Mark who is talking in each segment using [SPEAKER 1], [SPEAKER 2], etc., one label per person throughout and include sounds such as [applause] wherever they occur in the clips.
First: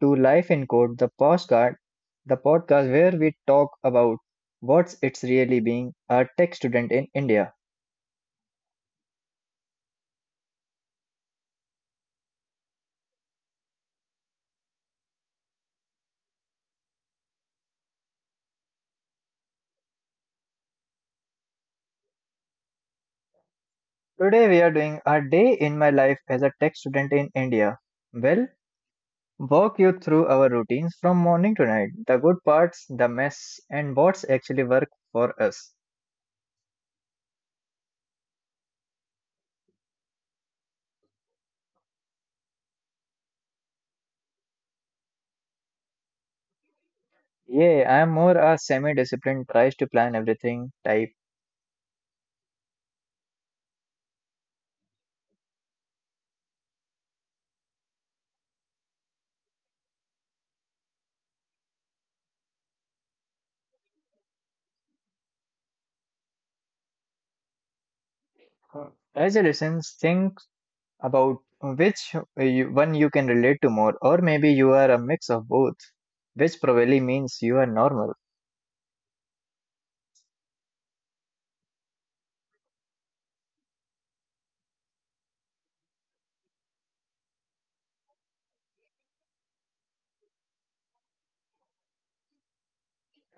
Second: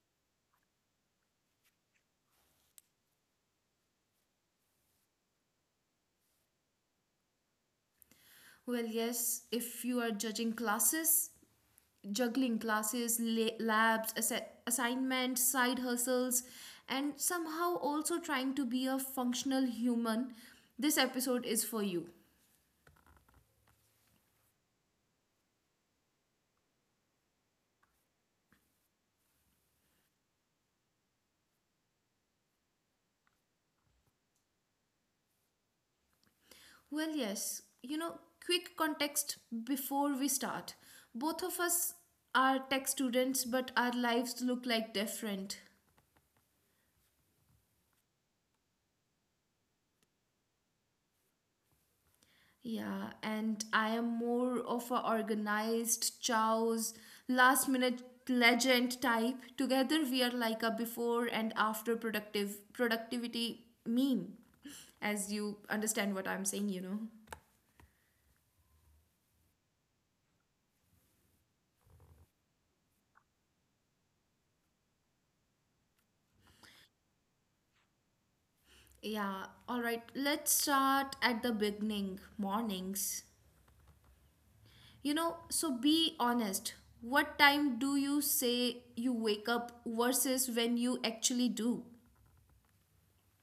[SPEAKER 1] to Life in Code, the podcast where we talk about what's it's really being a tech student in India.
[SPEAKER 2] If you are judging classes, juggling classes, labs, assignments, side hustles, and somehow also trying to be a functional human, this episode is for you.
[SPEAKER 1] Today we are doing a day in my life as a tech student in India. Well, walk you through our routines from morning to night, the good parts, the mess, and what's actually work for us.
[SPEAKER 2] Well, yes, you know, quick context before we start. Both of us are tech students, but our lives look like different.
[SPEAKER 1] Yeah, I am more a semi-disciplined, tries to plan everything type.
[SPEAKER 2] Yeah, and I am more of a organized, chows, last minute legend type. Together we are like a before and after productive productivity meme. As you understand what I'm saying.
[SPEAKER 1] As you listen, think about which one you can relate to more, or maybe you are a mix of both, which probably means you are normal.
[SPEAKER 2] Yeah, all right. Let's start at the beginning, mornings. So be honest. What time do you say you wake up versus when you actually do?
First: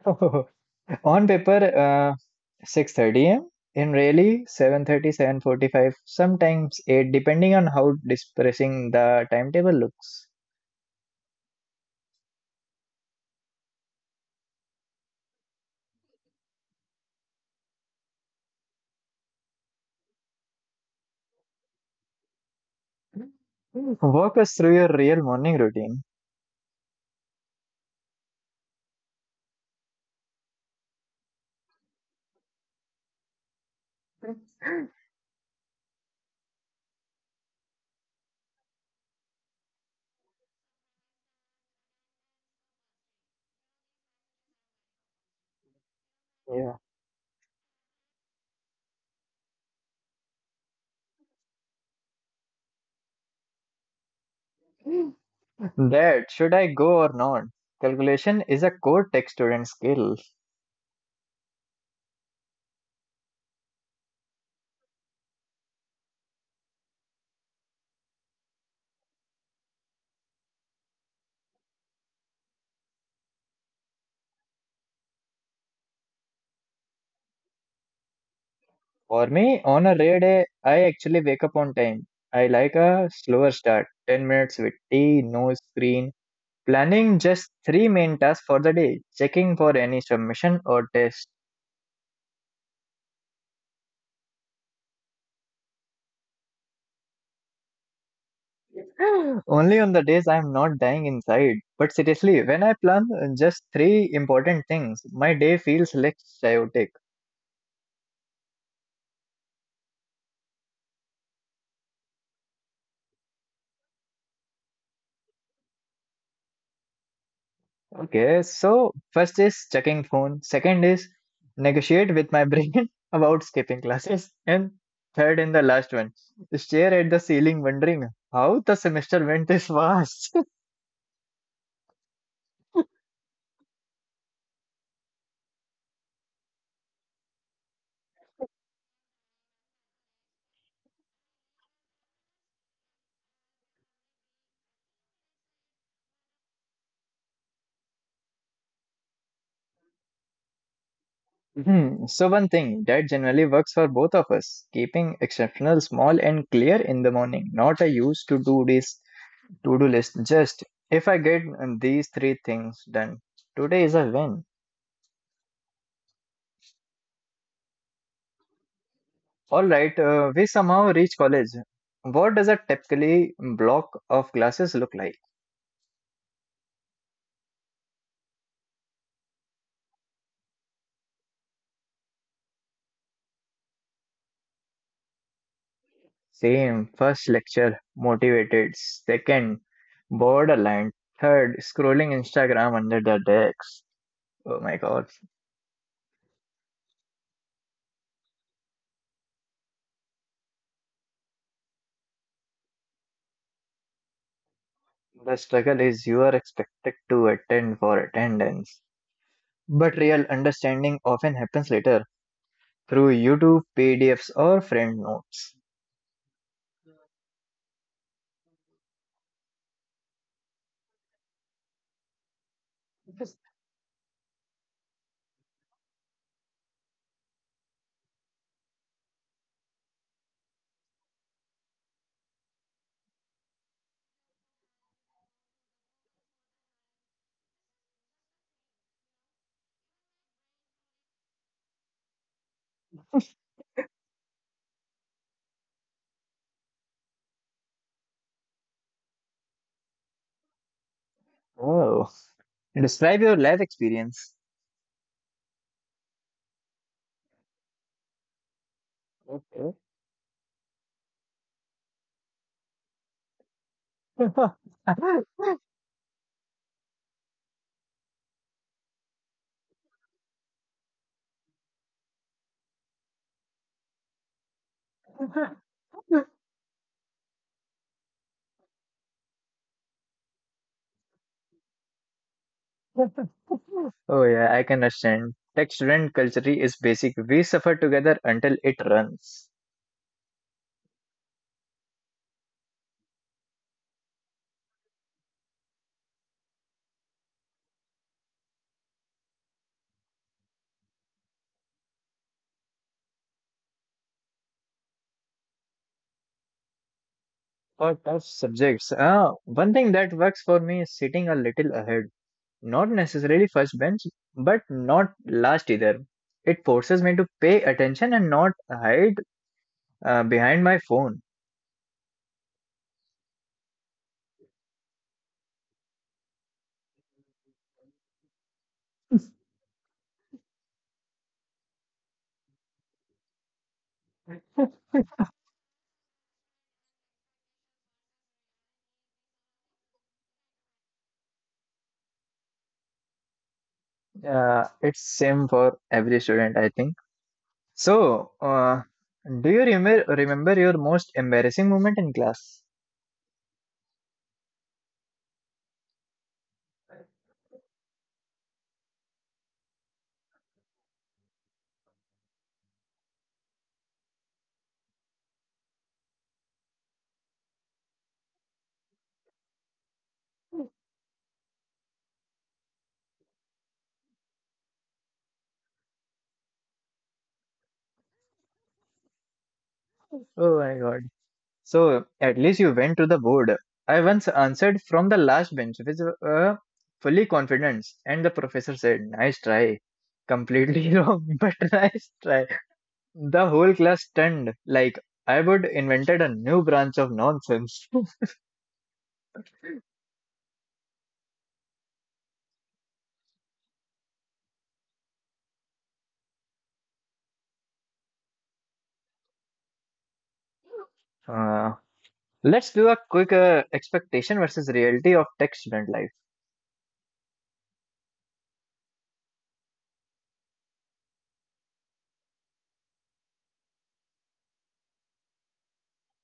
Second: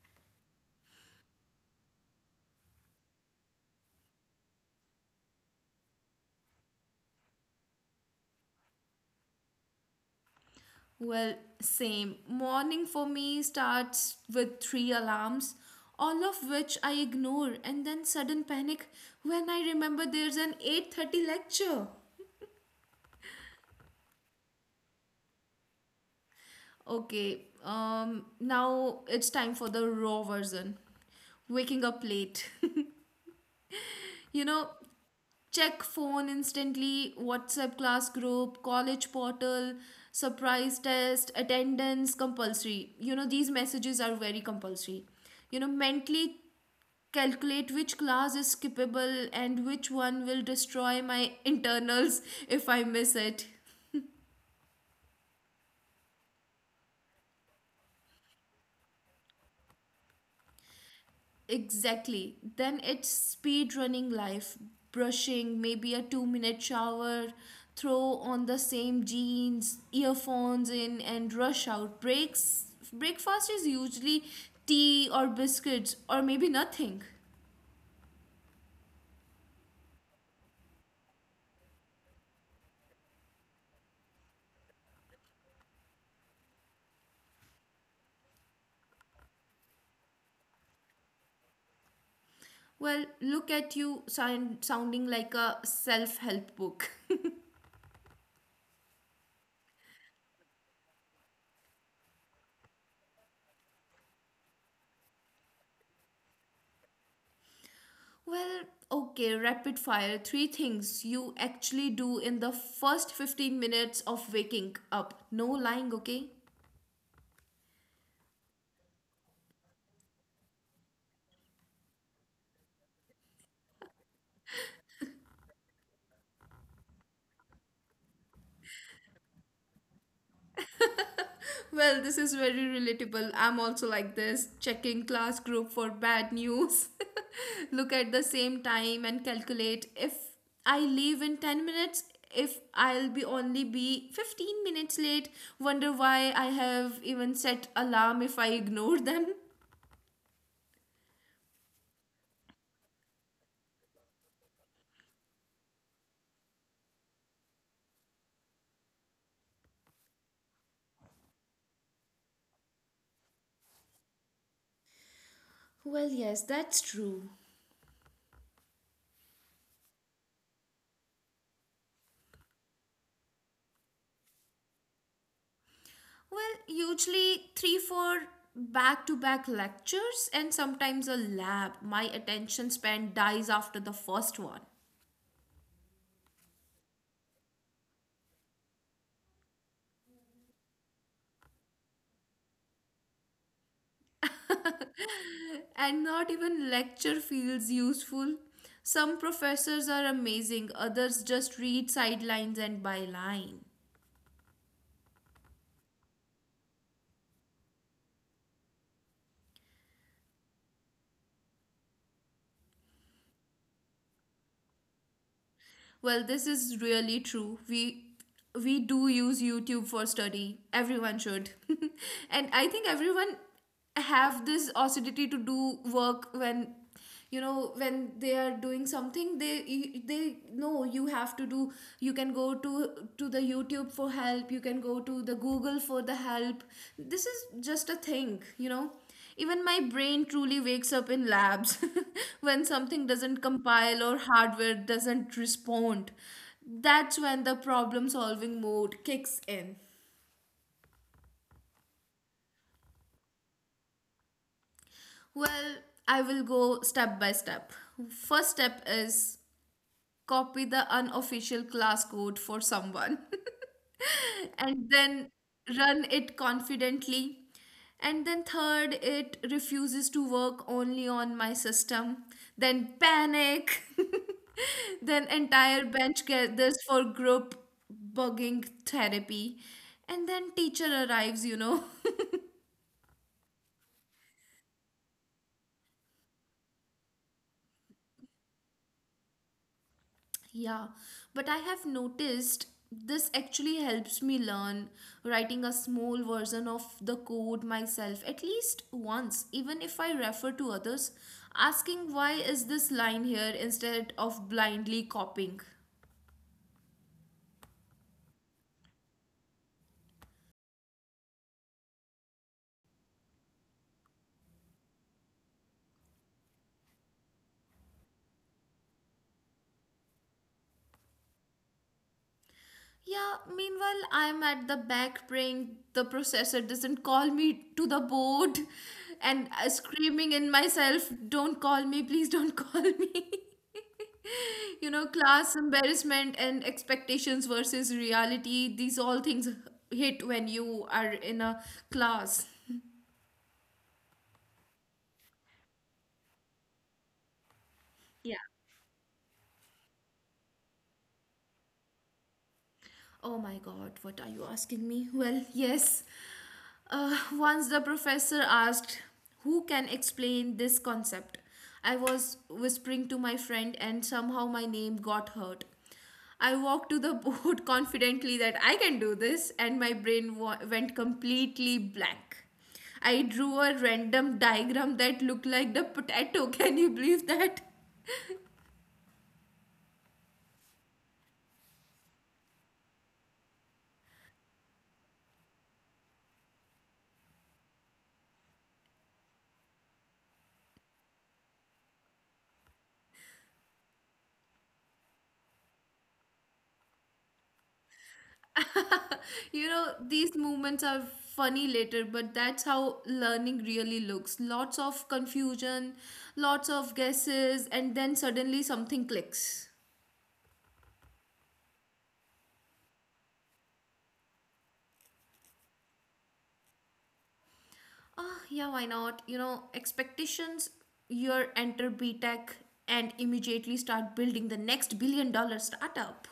[SPEAKER 1] [laughs] On paper, uh, 6:30 a.m. In really 7:30, 7:45, sometimes 8, depending on how depressing the timetable looks.
[SPEAKER 2] Well, same. Morning for me starts with three alarms, all of which I ignore and then sudden panic when I remember there's an 8:30 lecture.
[SPEAKER 1] Walk us through your real morning routine.
[SPEAKER 2] Okay, um now it's time for the raw version. Waking up late. [laughs] you know, check phone instantly, WhatsApp class group, college portal, surprise test, attendance compulsory. These messages are very compulsory, mentally
[SPEAKER 1] Yeah.
[SPEAKER 2] calculate which class is skippable and which one will destroy my internals if I miss it.
[SPEAKER 1] That should I go or not? Calculation is a core tech student skill.
[SPEAKER 2] Exactly. Then it's speed running life, brushing, maybe a 2 minute shower, throw on the same jeans, earphones in, and rush out. Breaks. Breakfast is usually tea or biscuits or maybe nothing.
[SPEAKER 1] For me, on a rare day, I actually wake up on time. I like a slower start, 10 minutes with tea, no screen, planning just three main tasks for the day, checking for any submission or test.
[SPEAKER 2] Well, look at sounding like a self help book. [laughs]
[SPEAKER 1] [gasps] [laughs] Only on the days I'm not dying inside. But seriously, when I plan just three important things, my day feels less chaotic.
[SPEAKER 2] Well, okay, rapid fire. Three things you actually do in the first 15 minutes of waking up. No lying, okay?
[SPEAKER 1] Okay, so first is checking phone, second is negotiate with my brain [laughs] about skipping classes, and third and the last one, stare at the ceiling wondering how the semester went this fast. [laughs]
[SPEAKER 2] Well, this is very relatable. I'm also like this, checking class group for bad news. [laughs] Look at the same time and calculate if I leave in 10 minutes, if I'll be only be 15 minutes late, wonder why I have even set alarm if I ignore them.
[SPEAKER 1] Hmm, so one thing that generally works for both of us, keeping exceptional small and clear in the morning, not a used to do this to-do list. Just if I get these three things done, today is a win.
[SPEAKER 2] Well, yes, that's true.
[SPEAKER 1] All right, we somehow reach college. What does a typically block of classes look like?
[SPEAKER 2] Well, usually three, four back to back lectures and sometimes a lab. My attention span dies after the first one.
[SPEAKER 1] Same, first lecture, motivated. Second, borderline. Third, scrolling Instagram under the desk. Oh my god.
[SPEAKER 2] And not even lecture feels useful. Some professors are amazing, others just read sidelines and bylines.
[SPEAKER 1] The struggle is you are expected to attend for attendance. But real understanding often happens later through YouTube, PDFs, or friend notes.
[SPEAKER 2] Well, this is really true. We do use YouTube for study. Everyone should. [laughs] And I think everyone
[SPEAKER 1] [laughs]
[SPEAKER 2] have this acidity to do work when you know when they are doing something they know you have to do, you can go to the youtube for help, you can go to the google for the help. This is just a thing. Even my brain truly wakes up in labs [laughs] when something doesn't compile or hardware doesn't respond. That's when the problem solving mode kicks in.
[SPEAKER 1] Oh, describe your life experience.
[SPEAKER 2] Well, I will go step by step. First step is copy the unofficial class code for someone [laughs] and then
[SPEAKER 1] [laughs]
[SPEAKER 2] run it confidently. And then third, it refuses to work only on my system. Then panic. [laughs] Then entire bench gathers for group bugging therapy. And then teacher arrives. [laughs]
[SPEAKER 1] Oh yeah, I can understand. Tech student culture is basic. We suffer together until it runs.
[SPEAKER 2] Yeah, but I have noticed this actually helps me learn writing a small version of the code myself at least once, even if I refer to others, asking why is this line here instead of blindly copying.
[SPEAKER 1] For tough subjects, one thing that works for me is sitting a little ahead. Not necessarily first bench, but not last either. It forces me to pay attention and not hide behind my phone.
[SPEAKER 2] Yeah, meanwhile, I'm at the back praying the processor doesn't call me to the board and screaming in myself, "Don't call me, please don't call me." [laughs] Class embarrassment and expectations versus reality, these all things hit when you are in a class.
[SPEAKER 1] It's same for every student, I think.
[SPEAKER 2] Yeah.
[SPEAKER 1] So, do you remember your most embarrassing moment in class?
[SPEAKER 2] Oh my god, what are you asking me? Well, yes. Once the professor asked, "Who can explain this concept?" I was whispering to my friend, and somehow my name got heard. I walked to the board [laughs] confidently that I can do this, and my brain went completely blank. I drew a random diagram that looked like the potato. [laughs] Can you believe that?
[SPEAKER 1] Oh my god. So at least you went to the board. I once answered from the last bench with uh, fully confidence, and the professor said, "Nice try. Completely [laughs] wrong, but nice try." The whole class stunned, like I would invented a new branch of nonsense. [laughs]
[SPEAKER 2] You know, these movements are funny later, but that's how learning really looks. Lots of confusion, lots of guesses, and then suddenly something clicks.
[SPEAKER 1] Uh, let's do a quick expectation versus reality of tech student life.
[SPEAKER 2] Ah, yeah, why not? You know, expectations, you enter b tech and immediately start building the next billion dollar startup.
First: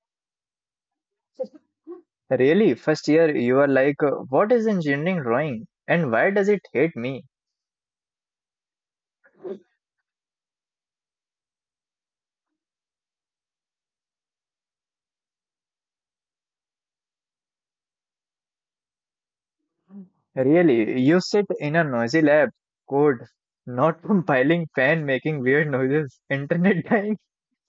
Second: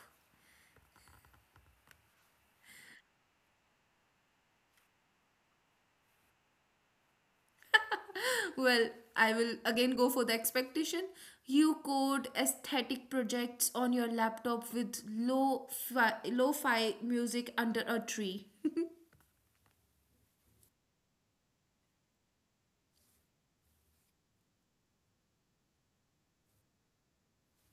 [SPEAKER 1] Really, first year you are like, what is engineering drawing, and why does it hate me?
[SPEAKER 2] Well, I will again go for the expectation. You code aesthetic projects on your laptop with low fi music under a tree.
[SPEAKER 1] Really, you sit in a noisy lab, code, not [laughs] compiling, fan making weird noises, internet dying,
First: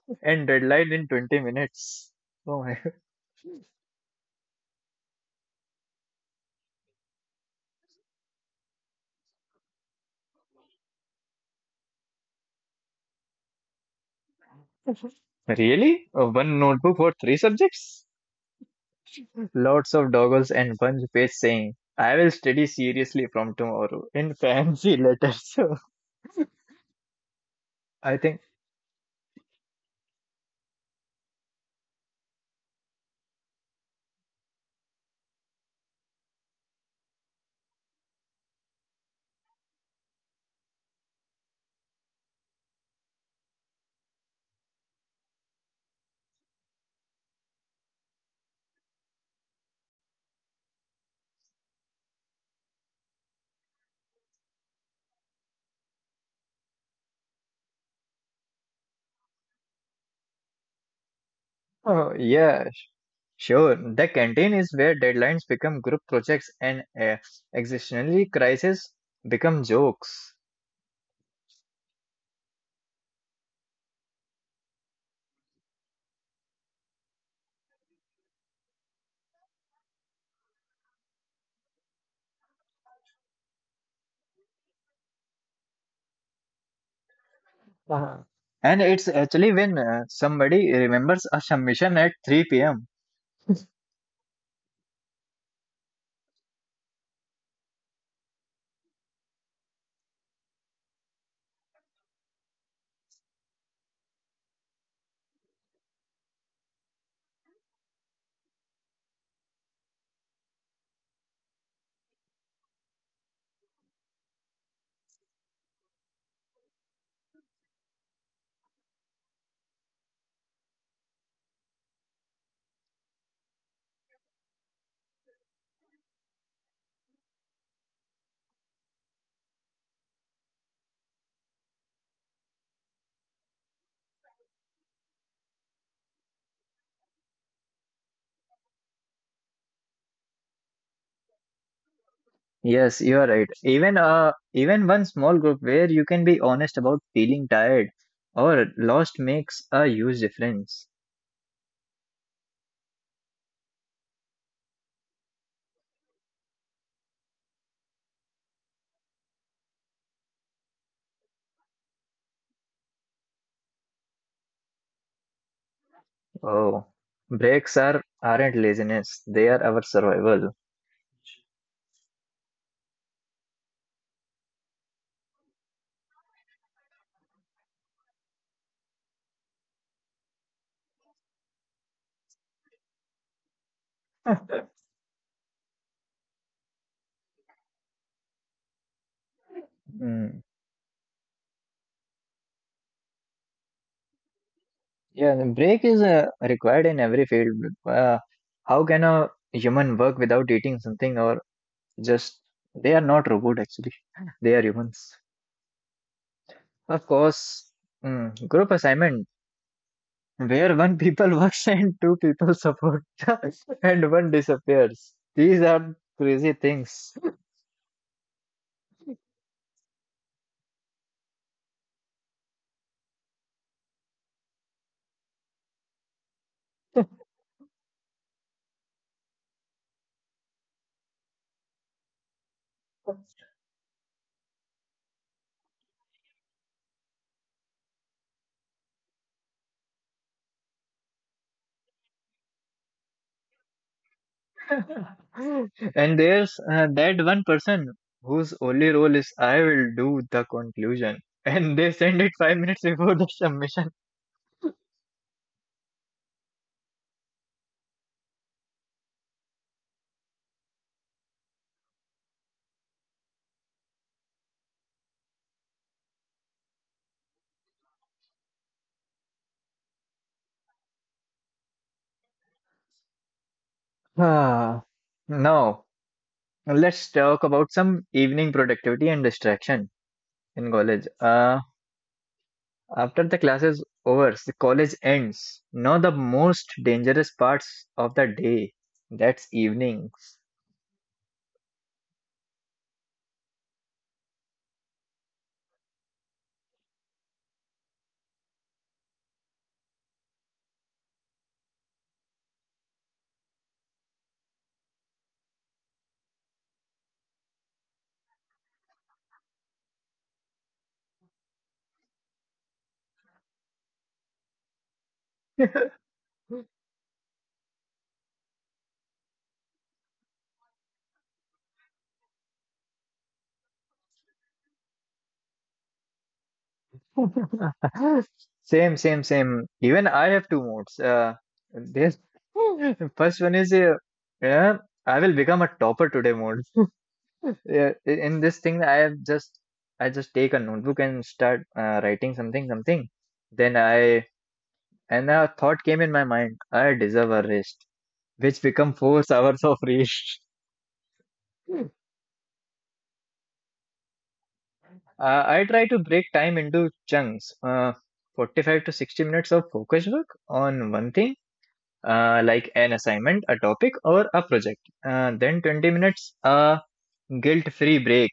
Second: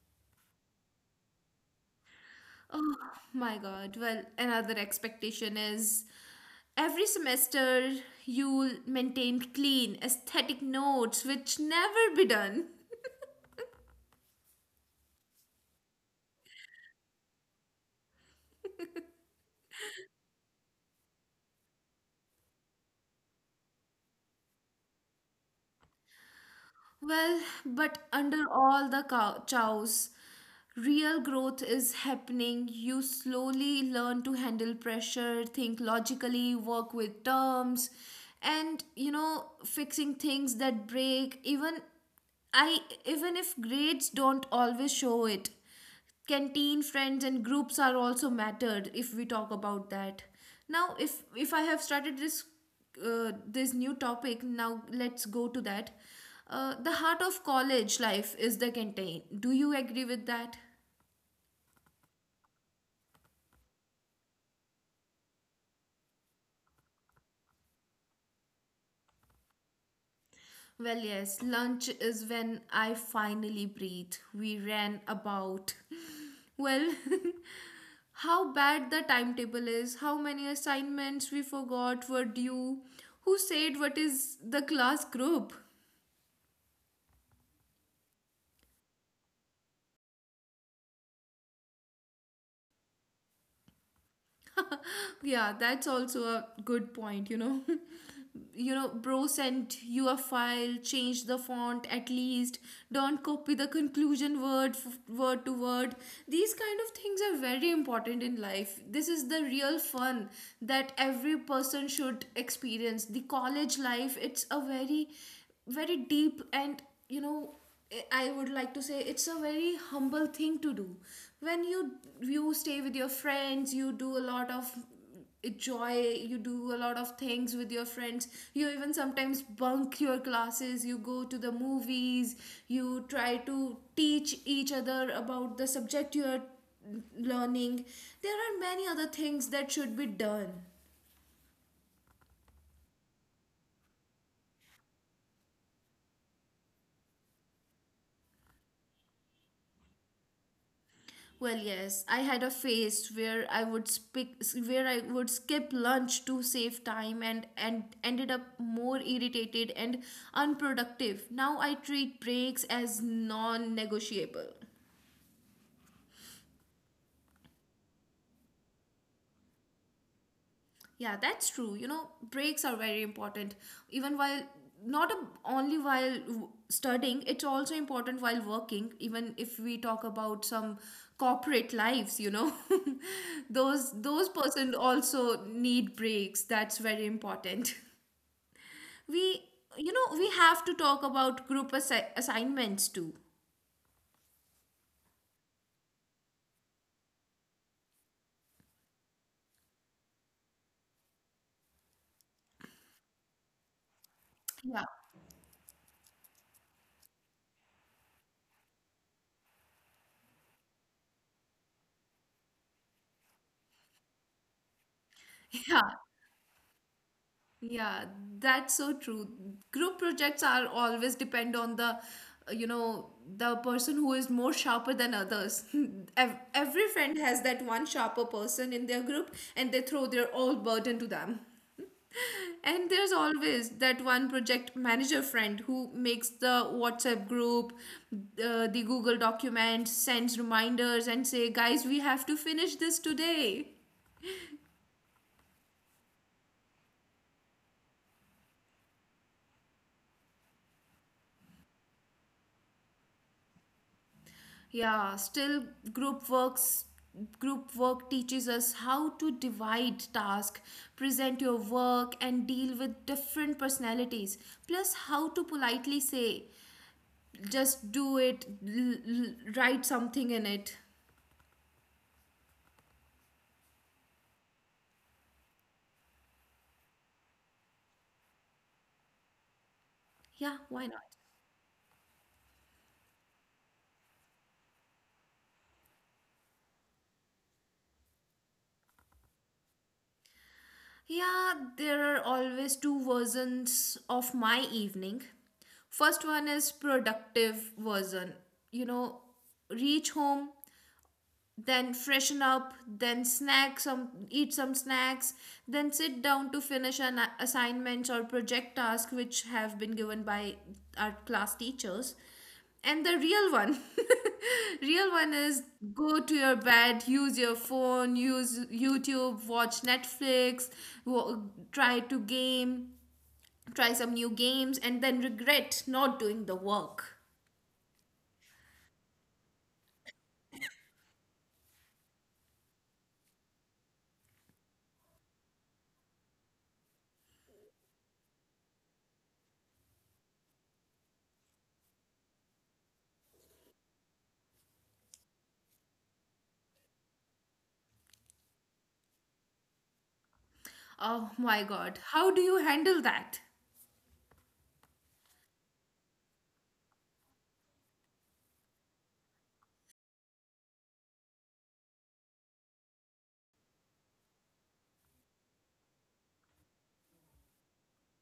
[SPEAKER 1] [laughs] and deadline in 20 minutes. Oh my
[SPEAKER 2] Oh my God. Well, another expectation is every semester you'll maintain clean, aesthetic notes, which never be done.
[SPEAKER 1] god. Really? One notebook for three subjects? Lots of doggles and one page saying, "I will study seriously from tomorrow" in fancy letters. [laughs] So
[SPEAKER 2] Well, but
[SPEAKER 1] I
[SPEAKER 2] under
[SPEAKER 1] think,
[SPEAKER 2] all the chows, real growth is happening. You slowly learn to handle pressure, think logically, work with terms, and fixing things that break. I, Even if grades don't always show it. Canteen friends and groups are also mattered if we talk about that now. If I have started this this new topic, now let's go to that. The heart of college life is the canteen. Do you agree with that?
[SPEAKER 1] oh yeah, sure. The canteen is where deadlines become group projects and existentially crisis become jokes.
[SPEAKER 2] Well, yes, lunch is when I finally breathe. We ran about [laughs] well [laughs] how bad the timetable is, how many assignments we forgot were due, who said what is the class group.
[SPEAKER 1] uh And it's actually when somebody remembers a submission at 3 p.m.
[SPEAKER 2] Yeah, that's also a good point. [laughs] Bro sent you a file, change the font at least, don't copy the conclusion word to word. These kind of things are very important in life. This is the real fun that every person should experience. The college life, it's a very very deep and, you know I I would like to say it's a very humble thing to do. When you stay with your friends, you do a lot of enjoy, you do a lot of things with your friends, you even sometimes bunk your classes, you go to the movies, you try to teach each other about the subject you are learning. There are many other things that should be done.
[SPEAKER 1] Yes, you are right. Even one small group where you can be honest about feeling tired or lost makes a huge difference.
[SPEAKER 2] Well, yes, I had a phase where I would skip lunch to save time, and ended up more irritated and unproductive. Now I treat breaks as non-negotiable.
[SPEAKER 1] Oh, breaks are aren't laziness; they are our survival.
[SPEAKER 2] Yeah, that's true. You know, breaks are very important. Even while not a, only while studying, it's also important while working. Even if we talk about some corporate lives, you know, [laughs] those person also need breaks. That's very important. [laughs] We,
[SPEAKER 1] Mm.
[SPEAKER 2] we have to talk about group assignments too.
[SPEAKER 1] Yeah, the break is required in every field. How can a human work without eating something or just they are not robot actually. [laughs] They are
[SPEAKER 2] Yeah,
[SPEAKER 1] humans. Of course, mm, group assignment where one people [laughs] works and two people support [laughs] and one disappears. These
[SPEAKER 2] [laughs]
[SPEAKER 1] are
[SPEAKER 2] yeah.
[SPEAKER 1] crazy things.
[SPEAKER 2] Yeah, that's so true. Group projects are always depend on the, uh, you know, the person who is more sharper than others. [laughs] Every friend has that one sharper person in their group and they throw their all burden to them. [laughs] And there's always that one project manager friend who makes the WhatsApp group, the Google document, sends reminders and say, "Guys, we have to finish this today."
[SPEAKER 1] [laughs] And there's that one person whose only role is I will do the conclusion. And they send it 5 minutes before the submission.
[SPEAKER 2] Yeah, still group works group work teaches us how to divide task, present your work and deal with different personalities, plus how to politely say, "Just do it, write something in it."
[SPEAKER 1] Ah, Now let's talk about some evening productivity and distraction in
[SPEAKER 2] Yeah, why
[SPEAKER 1] college.
[SPEAKER 2] not?
[SPEAKER 1] After the class is over, the college ends. Now the most dangerous parts of the day, that's evenings.
[SPEAKER 2] Yeah, there are always two versions of my evening. First one is productive version. You know, reach home, then freshen up, then snack some eat some snacks, then sit down to finish an assignments or project task which have been given by our class teachers. And the real one [laughs] real one is go to your bed, use your phone, use youtube, watch netflix, wo- try to game, try some new games, and then regret not doing the work.
[SPEAKER 1] [laughs] Same, same, same. Even I have two modes. This [laughs] First one is yeah, I will become a topper today. In this thing I just take a notebook and start writing something. Then I and a thought came in my mind: I deserve a rest, which become four [laughs] hours of rest.
[SPEAKER 2] Oh my god, how do you handle that?
[SPEAKER 1] I try to break time into chunks, 45 to 60 minutes of focus work on one thing, like an assignment, a topic, or a project, then 20 minutes a guilt free break,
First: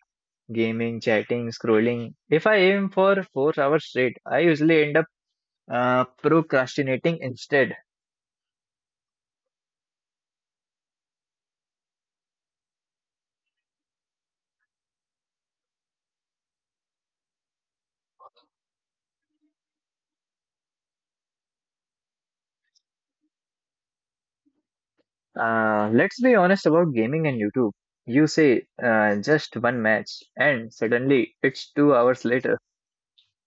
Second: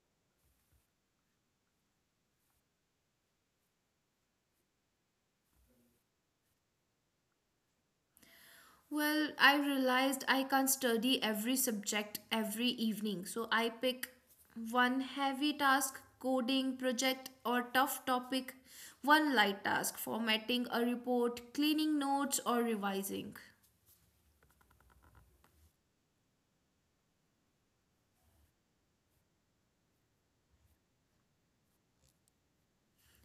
[SPEAKER 1] gaming, chatting, scrolling. If I aim for 4 hours straight I usually end up procrastinating instead.
[SPEAKER 2] Well, I realized I can't study every subject every evening, so I pick one heavy task, coding project, or tough topic, one light task, formatting a report, cleaning notes, or revising.
[SPEAKER 1] Let's be honest about gaming and YouTube. You say just one match, and suddenly it's 2 hours later.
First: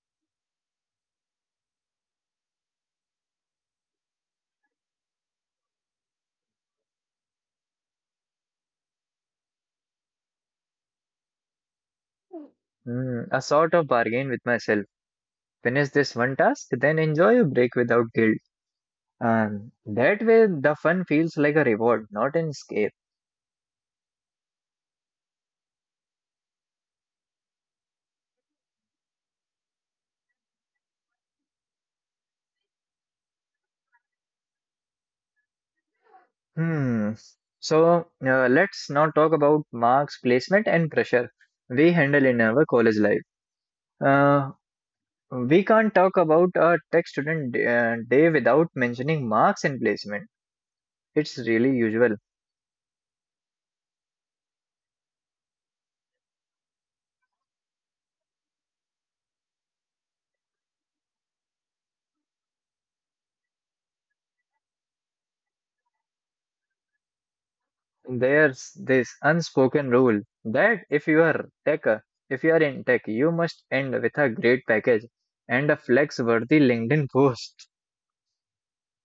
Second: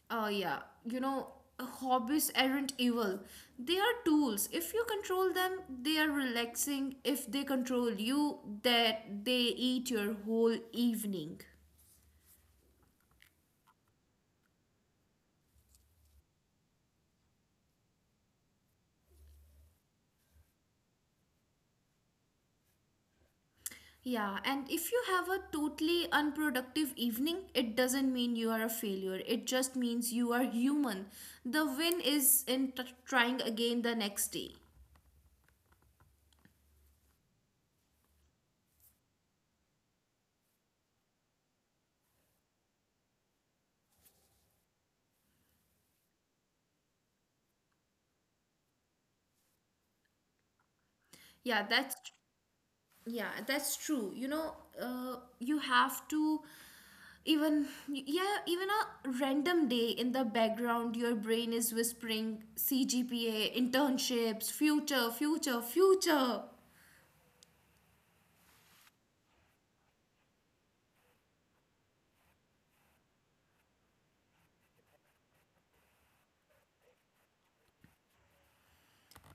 [SPEAKER 2] Oh, yeah, you know, hobbies aren't evil, they are tools. If you control them, they are relaxing. If they control you, that they eat your whole evening.
[SPEAKER 1] Hmm, a sort of bargain with myself. Finish this one task, then enjoy a break without guilt. That way, the fun feels like a reward, not an escape.
[SPEAKER 2] Yeah, and if you have a totally unproductive evening, it doesn't mean you are a failure. It just means you are human. The win is in trying again the next day.
[SPEAKER 1] Hmm. So let's now talk about marks, placement, and pressure we handle in our college life. Uh, We can't talk about a tech student day without mentioning marks and placement. It's
[SPEAKER 2] Yeah, that's
[SPEAKER 1] really usual.
[SPEAKER 2] yeah, that's true. You have to, even a random day in the background, your brain is whispering CGPA, internships, future, future, future.
[SPEAKER 1] There's this unspoken rule that if you are in tech, you must end with a great package and a flex-worthy LinkedIn post.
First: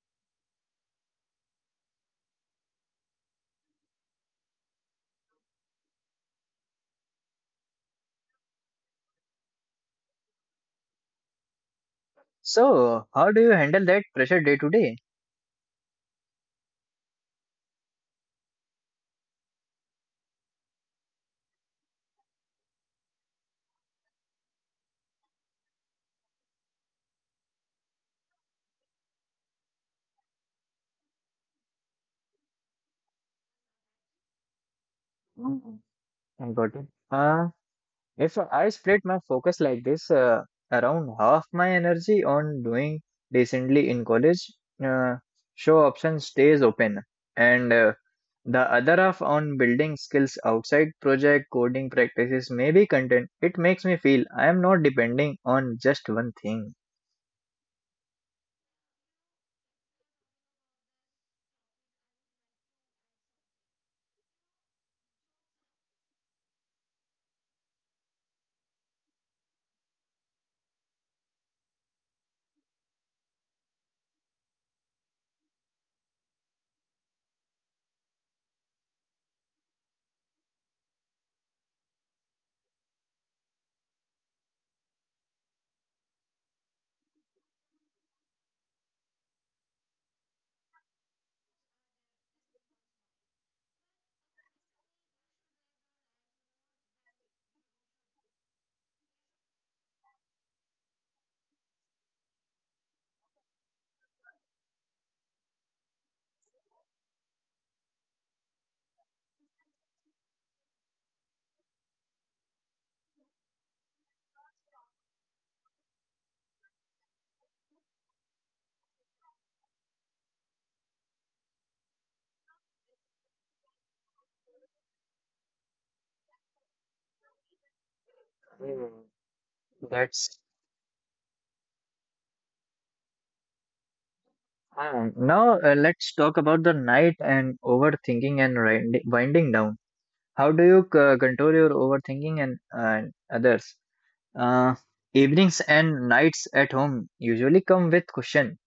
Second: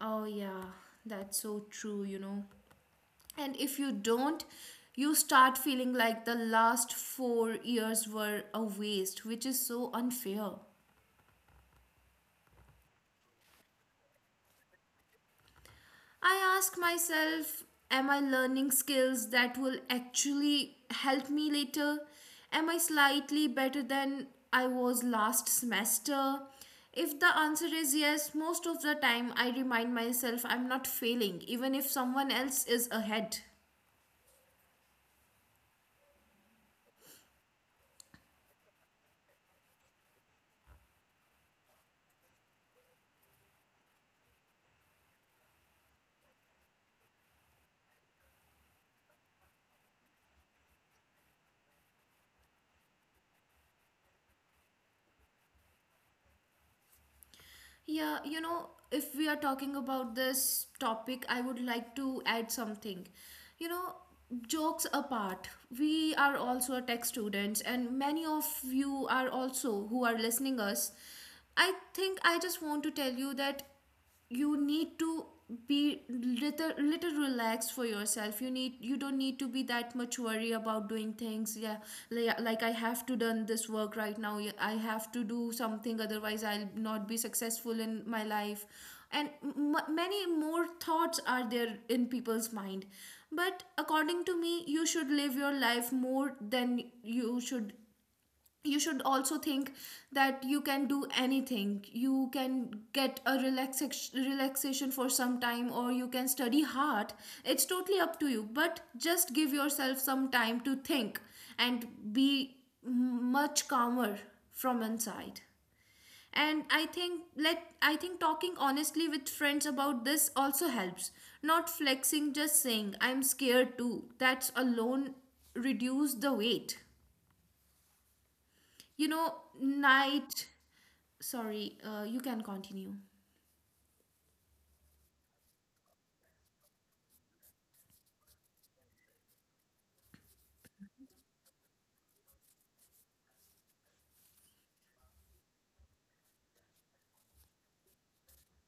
[SPEAKER 2] Oh yeah, that's so true, you know. And if you don't, you start feeling like the last 4 years were a waste, which is so unfair.
[SPEAKER 1] So, how do you handle that pressure day to day?
[SPEAKER 2] I ask myself, am I learning skills that will actually help me later? Am I slightly better than I was last semester? If the answer is yes, most of the time I remind myself I'm not failing, even if someone else is ahead.
[SPEAKER 1] Mhm. I got it. If I split my focus like this, around half my energy on doing decently in college, uh, show option stays open, and the other half on building skills outside project coding practices, maybe content. It makes me feel I am not depending on just one thing.
[SPEAKER 2] Yeah, you know, if we are talking about this topic, I would like to add something. You know, jokes apart, we are also a tech students, and many of you are also who are listening us. I think I just want to tell you that you need to be little relaxed for yourself. You need you don't need to be that much worry about doing things. Yeah, like I have to done this work right now. Yeah, I have to do something, otherwise I'll not be successful in my life. And many more thoughts are there in people's mind. But according to me, you should live your life more than you should also think that you can do anything. You can get a relaxation for some time, or you can study hard. It's totally up to you, but just give yourself some time to think and be much calmer from inside. And I think talking honestly with friends about this also helps. Not flexing, just saying I'm scared too, that's alone reduce the weight.
[SPEAKER 1] Hmm.
[SPEAKER 2] You know.
[SPEAKER 1] That's
[SPEAKER 2] Night. Sorry, you can continue.
[SPEAKER 1] now let's talk about the night and overthinking and winding down. How do you control your overthinking and others? Uh, Evenings and nights at home usually come with cushion.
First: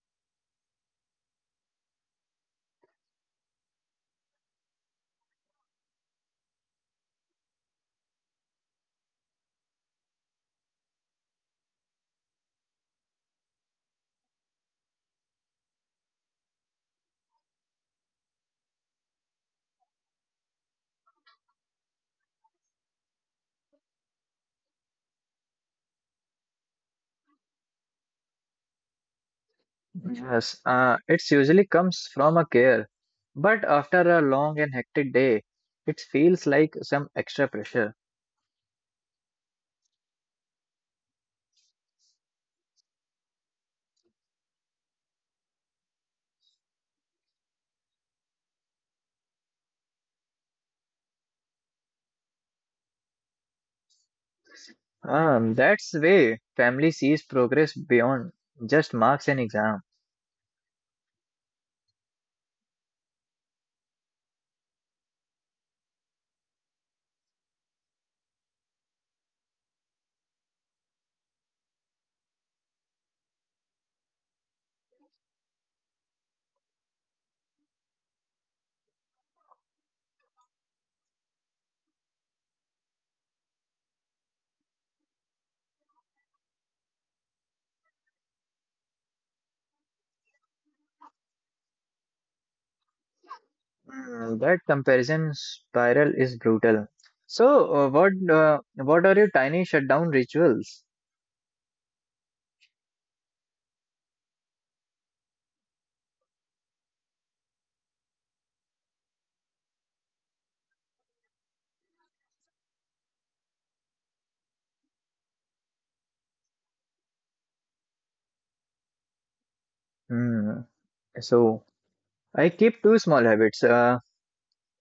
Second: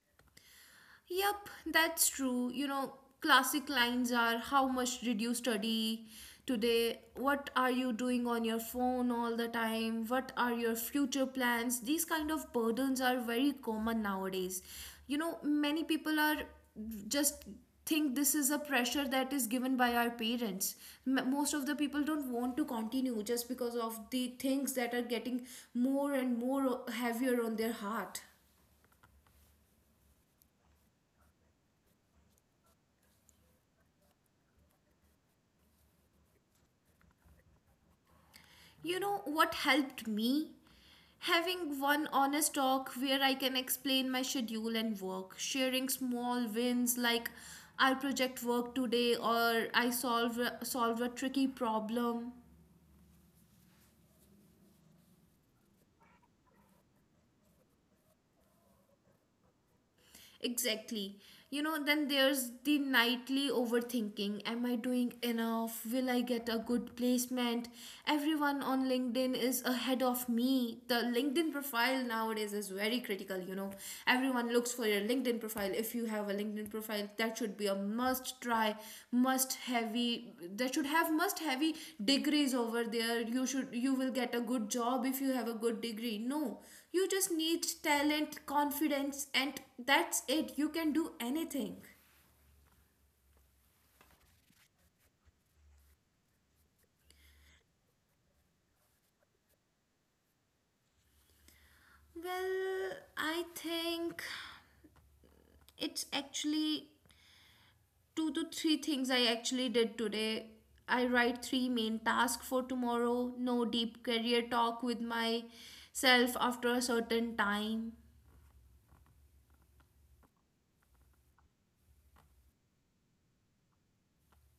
[SPEAKER 2] Yep, that's true. You know, classic lines are, how much did you study today? What are you doing on your phone all the time? What are your future plans? These kind of burdens are very common nowadays. You know, many people are just think this is a pressure that is given by our parents. Most of the people don't want to continue just because of the things that are getting more and more heavier on their heart.
[SPEAKER 1] Yes, it usually comes from a care, but after a long and hectic day, it feels like some extra pressure.
[SPEAKER 2] You know what helped me? Having one honest talk where I can explain my schedule and work, sharing small wins like I project work today or I solve a tricky problem.
[SPEAKER 1] That's way family sees progress beyond just marks and exam.
[SPEAKER 2] Exactly. You know, then there's the nightly overthinking. Am I doing enough? Will I get a good placement? Everyone on LinkedIn is ahead of me. The LinkedIn profile nowadays is very critical, you know. Everyone looks for your LinkedIn profile. If you have a LinkedIn profile, that should be a must try, must heavy, that should have must heavy degrees over there. You will get a good job if you have a good degree. No. You just need talent, confidence, and that's it. You can do anything.
[SPEAKER 1] Mm, that comparison spiral is brutal. So, what are your tiny shutdown rituals?
[SPEAKER 2] Well, I think it's actually two to three things I actually did today. I write three main tasks for tomorrow, no deep career talk with myself after a certain time.
[SPEAKER 1] Hmm. So, I keep two small habits.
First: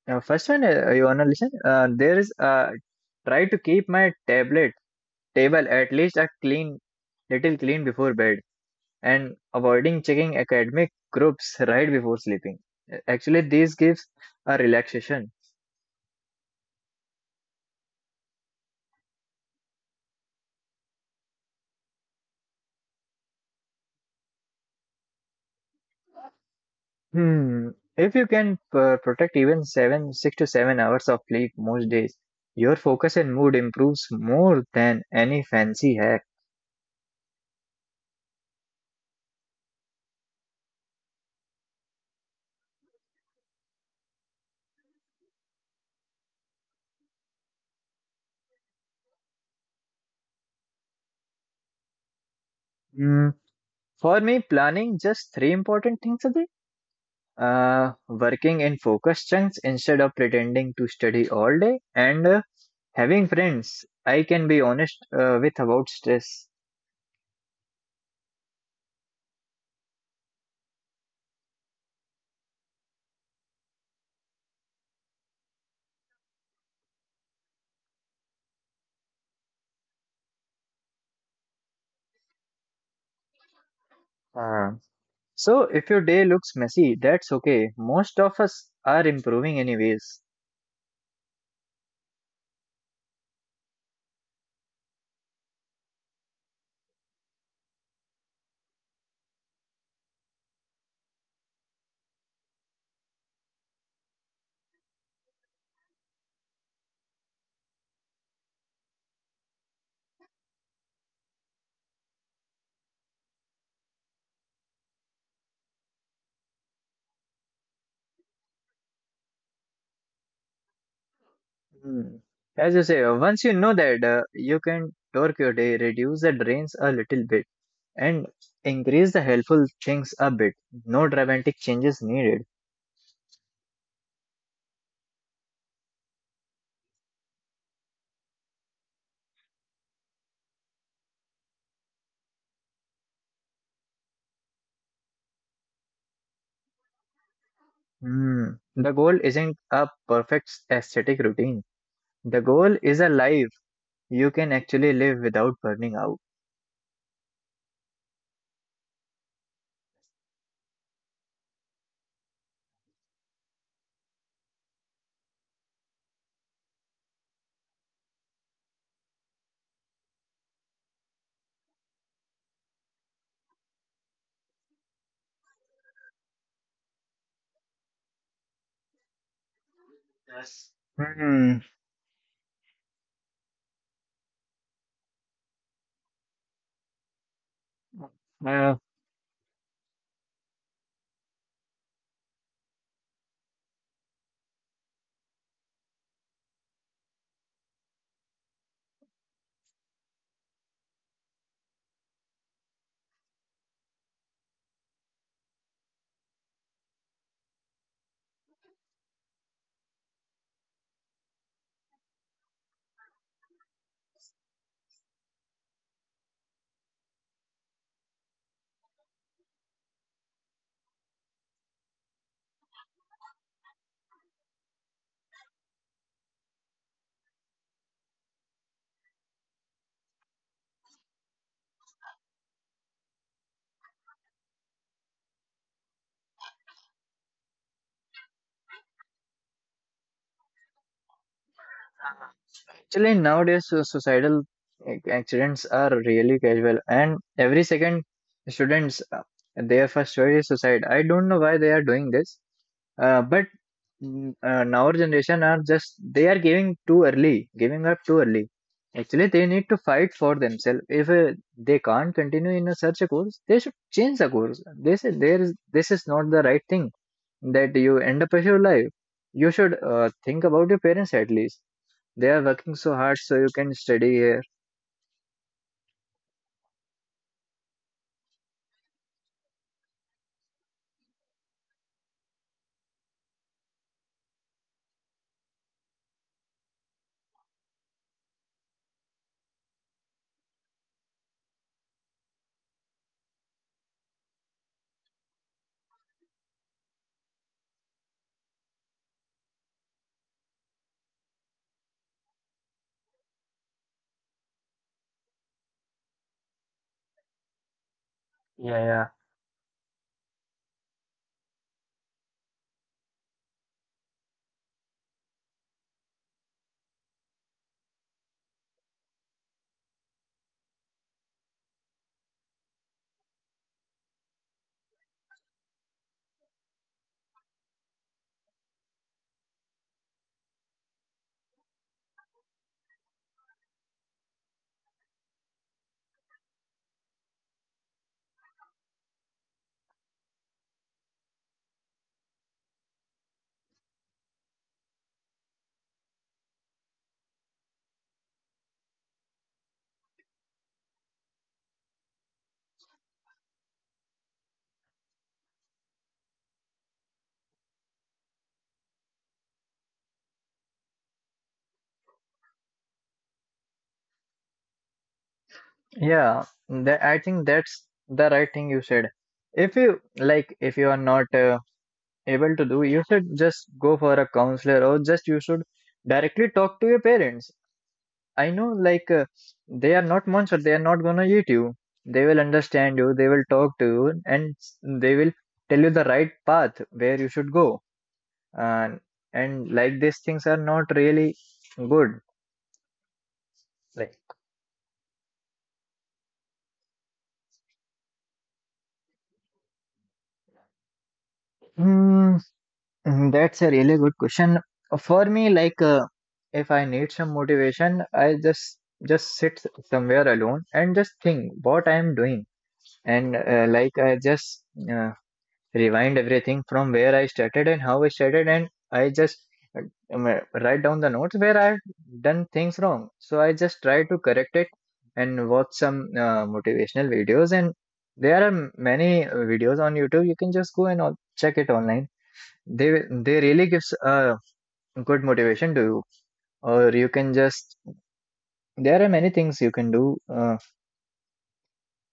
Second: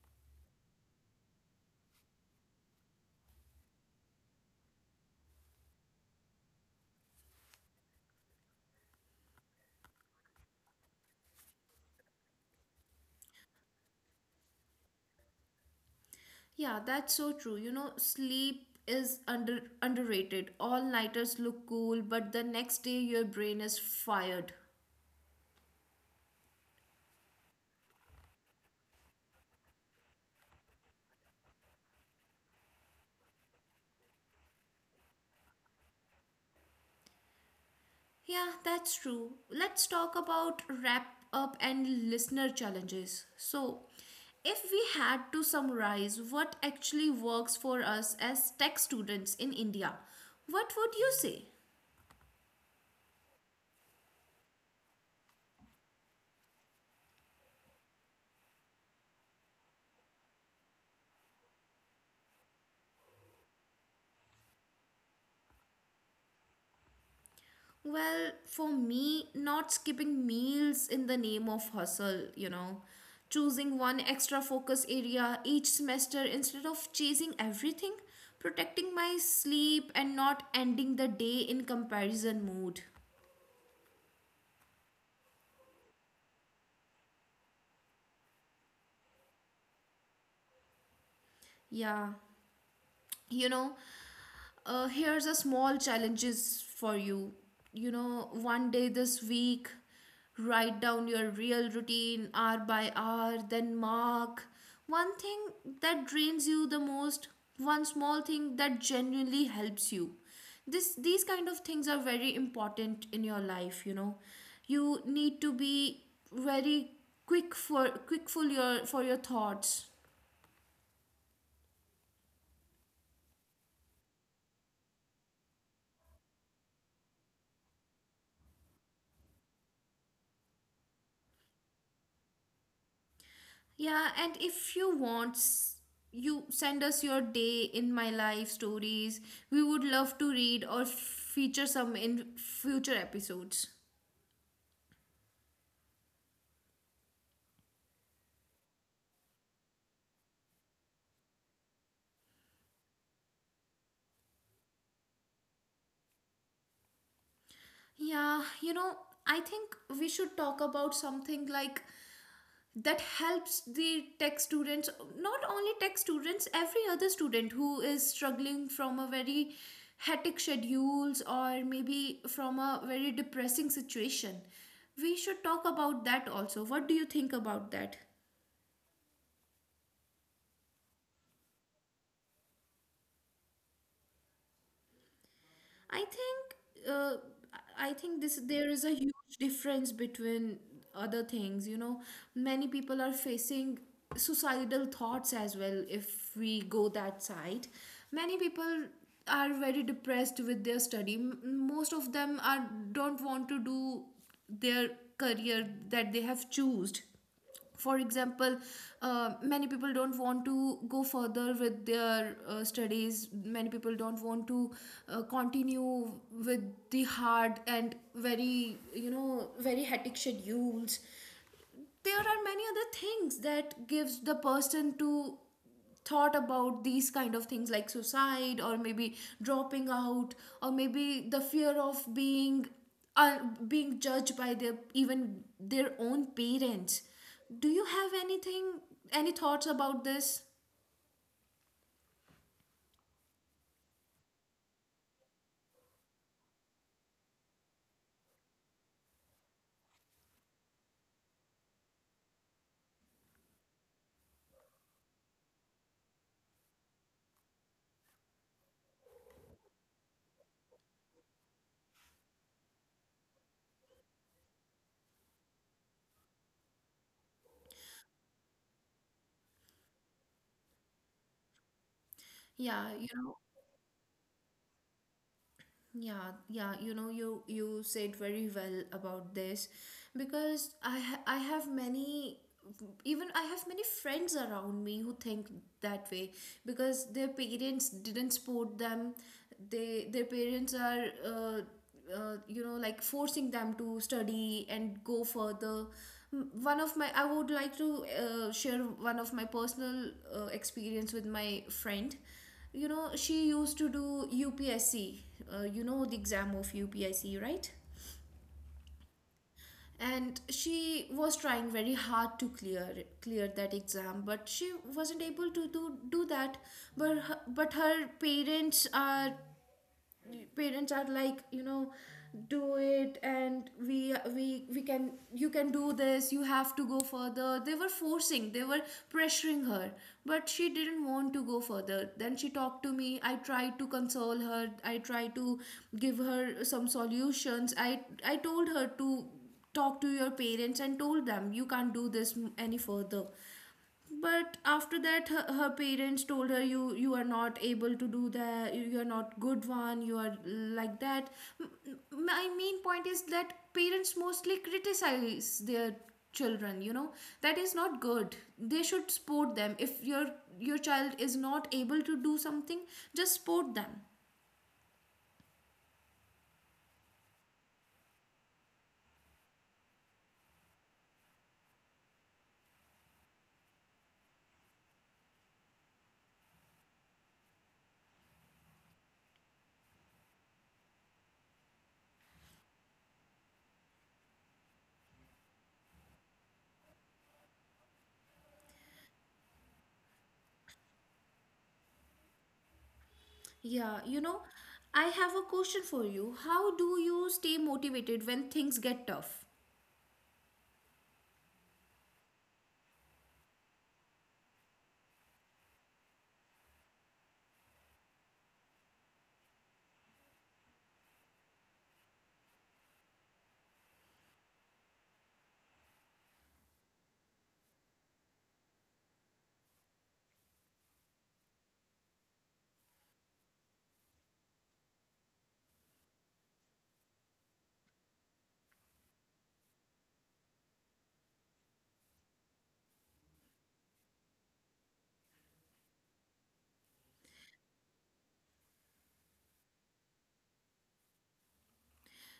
[SPEAKER 1] Now, first one, you wanna listen? There is Try to keep my table at least a little clean before bed, and avoiding checking academic groups right before sleeping. Actually, this gives a relaxation.
[SPEAKER 2] Yeah, that's so true. You know, sleep is under underrated. All nighters look cool, but the next day your brain is fired.
[SPEAKER 1] Hmm. If you can protect even 6 to 7 hours of sleep most days, your focus and mood improves more than any fancy hack.
[SPEAKER 2] Yeah, that's true. Let's talk about wrap up and listener challenges. So, if we had to summarize what actually works for us as tech students in India, what would you say?
[SPEAKER 1] Hmm. For me, planning just three important things a day, working in focus chunks instead of pretending to study all day, and having friends I can be honest with about stress.
[SPEAKER 2] Well, for me, not skipping meals in the name of hustle, you know, choosing one extra focus area each semester instead of chasing everything, protecting my sleep, and not ending the day in comparison mood.
[SPEAKER 1] Uh, so, if your day looks messy, that's okay. Most of us are improving anyways.
[SPEAKER 2] Yeah. you know Here's a small challenges for you. You know, one day this week, write down your real routine hour by hour, then mark one thing that drains you the most, one small thing that genuinely helps you. This These kind of things are very important in your life, you know. You need to be very quick for your thoughts.
[SPEAKER 1] Hmm. As you say, once you know that, you can torque your day, reduce the drains a little bit, and increase the helpful things a bit. No dramatic changes needed.
[SPEAKER 2] Yeah, and if you want, you send us your day in my life stories. We would love to read or feature some in future episodes.
[SPEAKER 1] Hmm. The goal isn't a perfect aesthetic routine. The goal is a life you can actually live without burning out.
[SPEAKER 2] Yeah, you know, I think we should talk about something like that helps the tech students, not only tech students, every other student who is struggling from a very hectic schedules or maybe from a very depressing situation. We should talk about that also. What do you think about that?
[SPEAKER 1] Hmm.
[SPEAKER 2] I think uh, I think this there is
[SPEAKER 1] Uh,
[SPEAKER 2] a huge difference between other things. You know, many people are facing suicidal thoughts as well. If we go that side, many people are very depressed with their study. Most of them are don't want to do their career that they have chosen. For example, many people don't want to go further with their studies. Many people don't want to continue with the hard and very, you know, very hectic schedules. There are many other things that gives the person to thought about these kind of things like suicide, or maybe dropping out, or maybe the fear of being uh, being judged by their even their own parents. Do you have anything, any thoughts about this?
[SPEAKER 1] Actually, nowadays suicidal accidents are really casual, and every second students their first choice is suicide. I don't know why they are doing this, but now our generation are just they are giving too early, giving up too early. Actually, they need to fight for themselves. If they can't continue in a such a course, they should change the course. They say there is this is not the right thing that you end up with your life. You should think about your parents at least; they
[SPEAKER 2] Yeah,
[SPEAKER 1] are
[SPEAKER 2] you
[SPEAKER 1] working
[SPEAKER 2] know.
[SPEAKER 1] so hard so you can study here.
[SPEAKER 2] Yeah, yeah, you know, you said very well about this, because I have many, even I have many friends around me who think that way because their parents didn't support them. They their parents are you know, like, forcing them to study and go further. One of my, I would like to share one of my personal experience with my friend. You know, she used to do UPSC, you know, the exam of UPSC, right?
[SPEAKER 1] Yeah, yeah.
[SPEAKER 2] And she was trying very hard to clear that exam, but she wasn't able to do that. But her parents are parents are, like, you know, do it and we can you can do this, you have to go further. They were forcing, they were pressuring her, but she didn't want to go further. Then she talked to me. I tried to console her, I tried to give her some solutions. I told her to talk to your parents and told them you can't do this any further. But after that, her parents told her, you are not able to do that, you are not good one, you are like that. My main point is that parents mostly criticize their children, you know. That is not good. They should support them. If your child is not able to do something, just support them.
[SPEAKER 1] Yeah, that, I think that's the right thing you said. If you like, if you are not able to do, you should just go for a counselor or just you should directly talk to your parents. I know, like, they are not monster, they are not gonna eat you. They will understand you, they will talk to you, and they will tell you the right path where you should go. And and like these things are not really good.
[SPEAKER 2] Yeah, you know, I have a question for you. How do you stay motivated when things get tough?
[SPEAKER 1] Like, mhm, that's a really good question. For me, like if I need some motivation, I just sit somewhere alone and just think what I am doing, and like I just uh, rewind everything from where I started and how I started, and I just uh, write down the notes where I've done things wrong. So I just try to correct it and watch some motivational videos, and there are many videos on YouTube. You can just go and check it online. They really gives a good motivation to you. Or you can just there are many things you can do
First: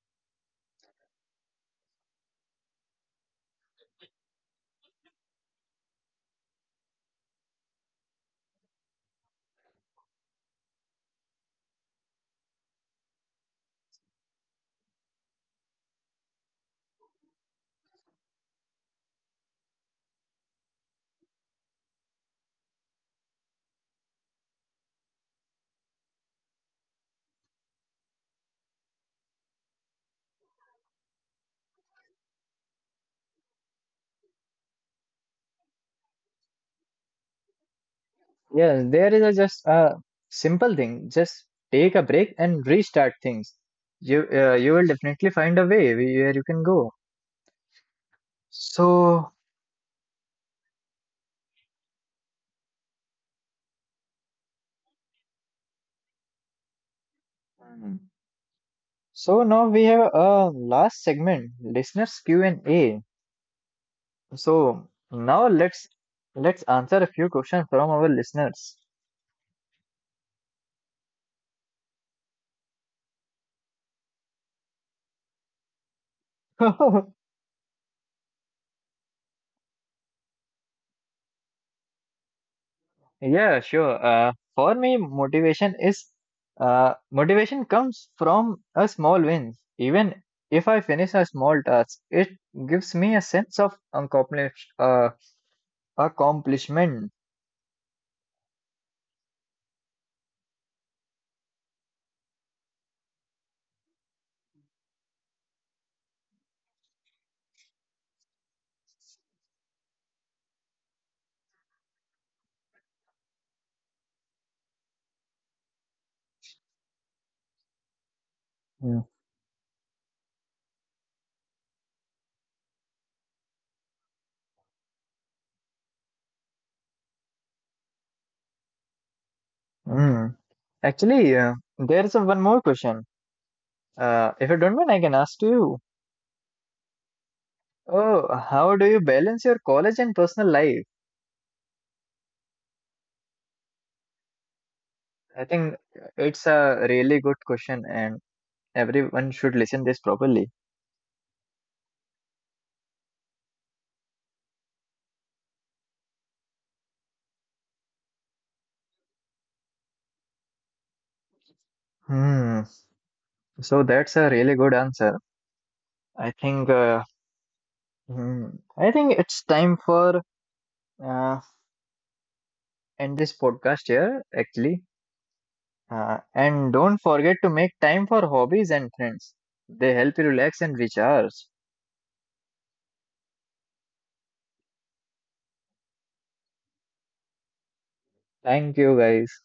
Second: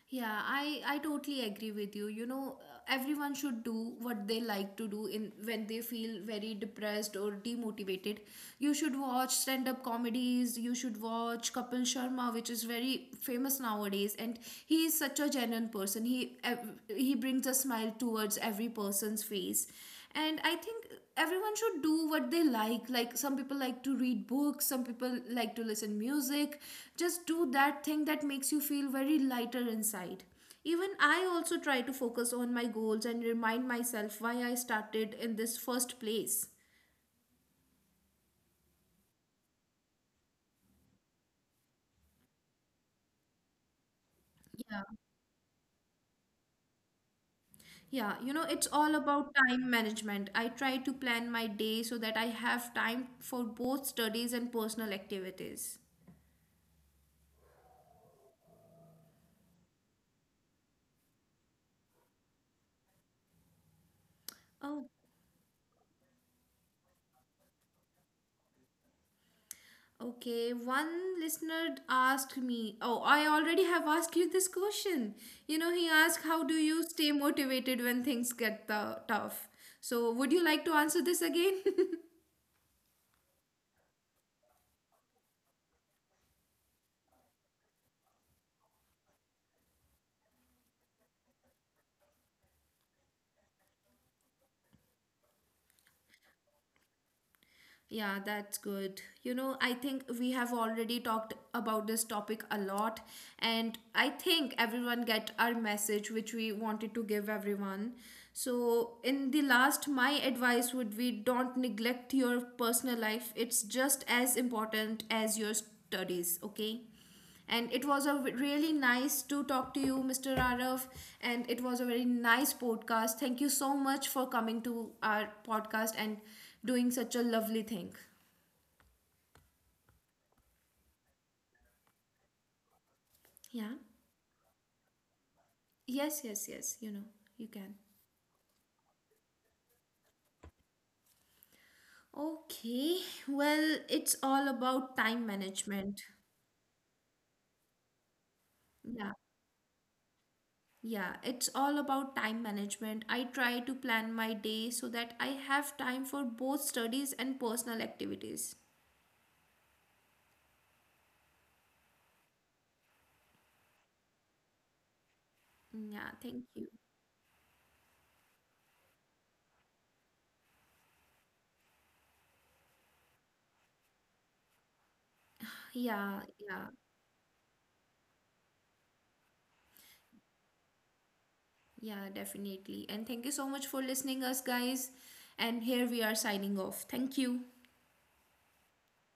[SPEAKER 2] Yeah, I totally agree with you. You know, everyone should do what they like to do in when they feel very depressed or demotivated. You should watch stand-up comedies, you should watch Kapil Sharma, which is very famous nowadays, and he is such a genuine person. He brings a smile towards every person's face. And I think everyone should do what they like. Like, some people like to read books, some people like to listen music. Just do that thing that makes you feel very lighter inside. Even I also try to focus on my goals and remind myself why I started in this first place.
[SPEAKER 1] yeah. There is a just a simple thing: just take a break and restart things. You you
[SPEAKER 2] Yeah.
[SPEAKER 1] will definitely find a way where you can go.
[SPEAKER 2] Yeah, you know, it's all
[SPEAKER 1] so
[SPEAKER 2] about time management. I try to plan my day so that I have time for both studies and personal activities.
[SPEAKER 1] Hmm. So now we have a last segment, listeners Q&A. So
[SPEAKER 2] Oh.
[SPEAKER 1] now let's answer a few questions from our listeners.
[SPEAKER 2] Okay, one listener asked me, oh, I already have asked you this question. You know, he asked, how do you
[SPEAKER 1] [laughs]
[SPEAKER 2] stay motivated when things get tough? So, would you like to answer this again? [laughs]
[SPEAKER 1] Yeah, sure. For me, motivation comes from a small win. Even if I finish a small task, it gives me a sense of accomplishment.
[SPEAKER 2] Yeah, that's good. You know, I think we have already talked about this topic a lot, and I think everyone get our message which we wanted to give everyone. So, in the last, my advice would be don't neglect your personal life. It's just as important as your studies, okay? And it was a really
[SPEAKER 1] Mm.
[SPEAKER 2] nice to talk to you, Mr. Arav. And it was a very nice podcast. Thank you so much for coming to our podcast and doing such a lovely thing.
[SPEAKER 1] Mm. Actually, there's a one more question.
[SPEAKER 2] Yeah.
[SPEAKER 1] If you don't mind, I can ask to you.
[SPEAKER 2] Yes, yes, yes. You know, you can.
[SPEAKER 1] Oh, how do you balance your college and personal life?
[SPEAKER 2] Okay. Well, it's all about
[SPEAKER 1] I
[SPEAKER 2] time
[SPEAKER 1] think
[SPEAKER 2] management.
[SPEAKER 1] it's a really good question, and everyone
[SPEAKER 2] Yeah.
[SPEAKER 1] should listen this properly.
[SPEAKER 2] Yeah, it's all about time management. I try to plan my day so that I have time for both studies and personal activities.
[SPEAKER 1] Hmm. So that's a really good answer.
[SPEAKER 2] Mm,
[SPEAKER 1] I
[SPEAKER 2] yeah,
[SPEAKER 1] think
[SPEAKER 2] thank you.
[SPEAKER 1] hmm, I think it's time for uh, end this podcast here actually.
[SPEAKER 2] Yeah,
[SPEAKER 1] And
[SPEAKER 2] yeah.
[SPEAKER 1] don't forget to make time for hobbies and friends. They help you relax and recharge.
[SPEAKER 2] Yeah, definitely. And thank you so much for listening us guys. And here we are signing off. Thank you.
[SPEAKER 1] Thank you guys.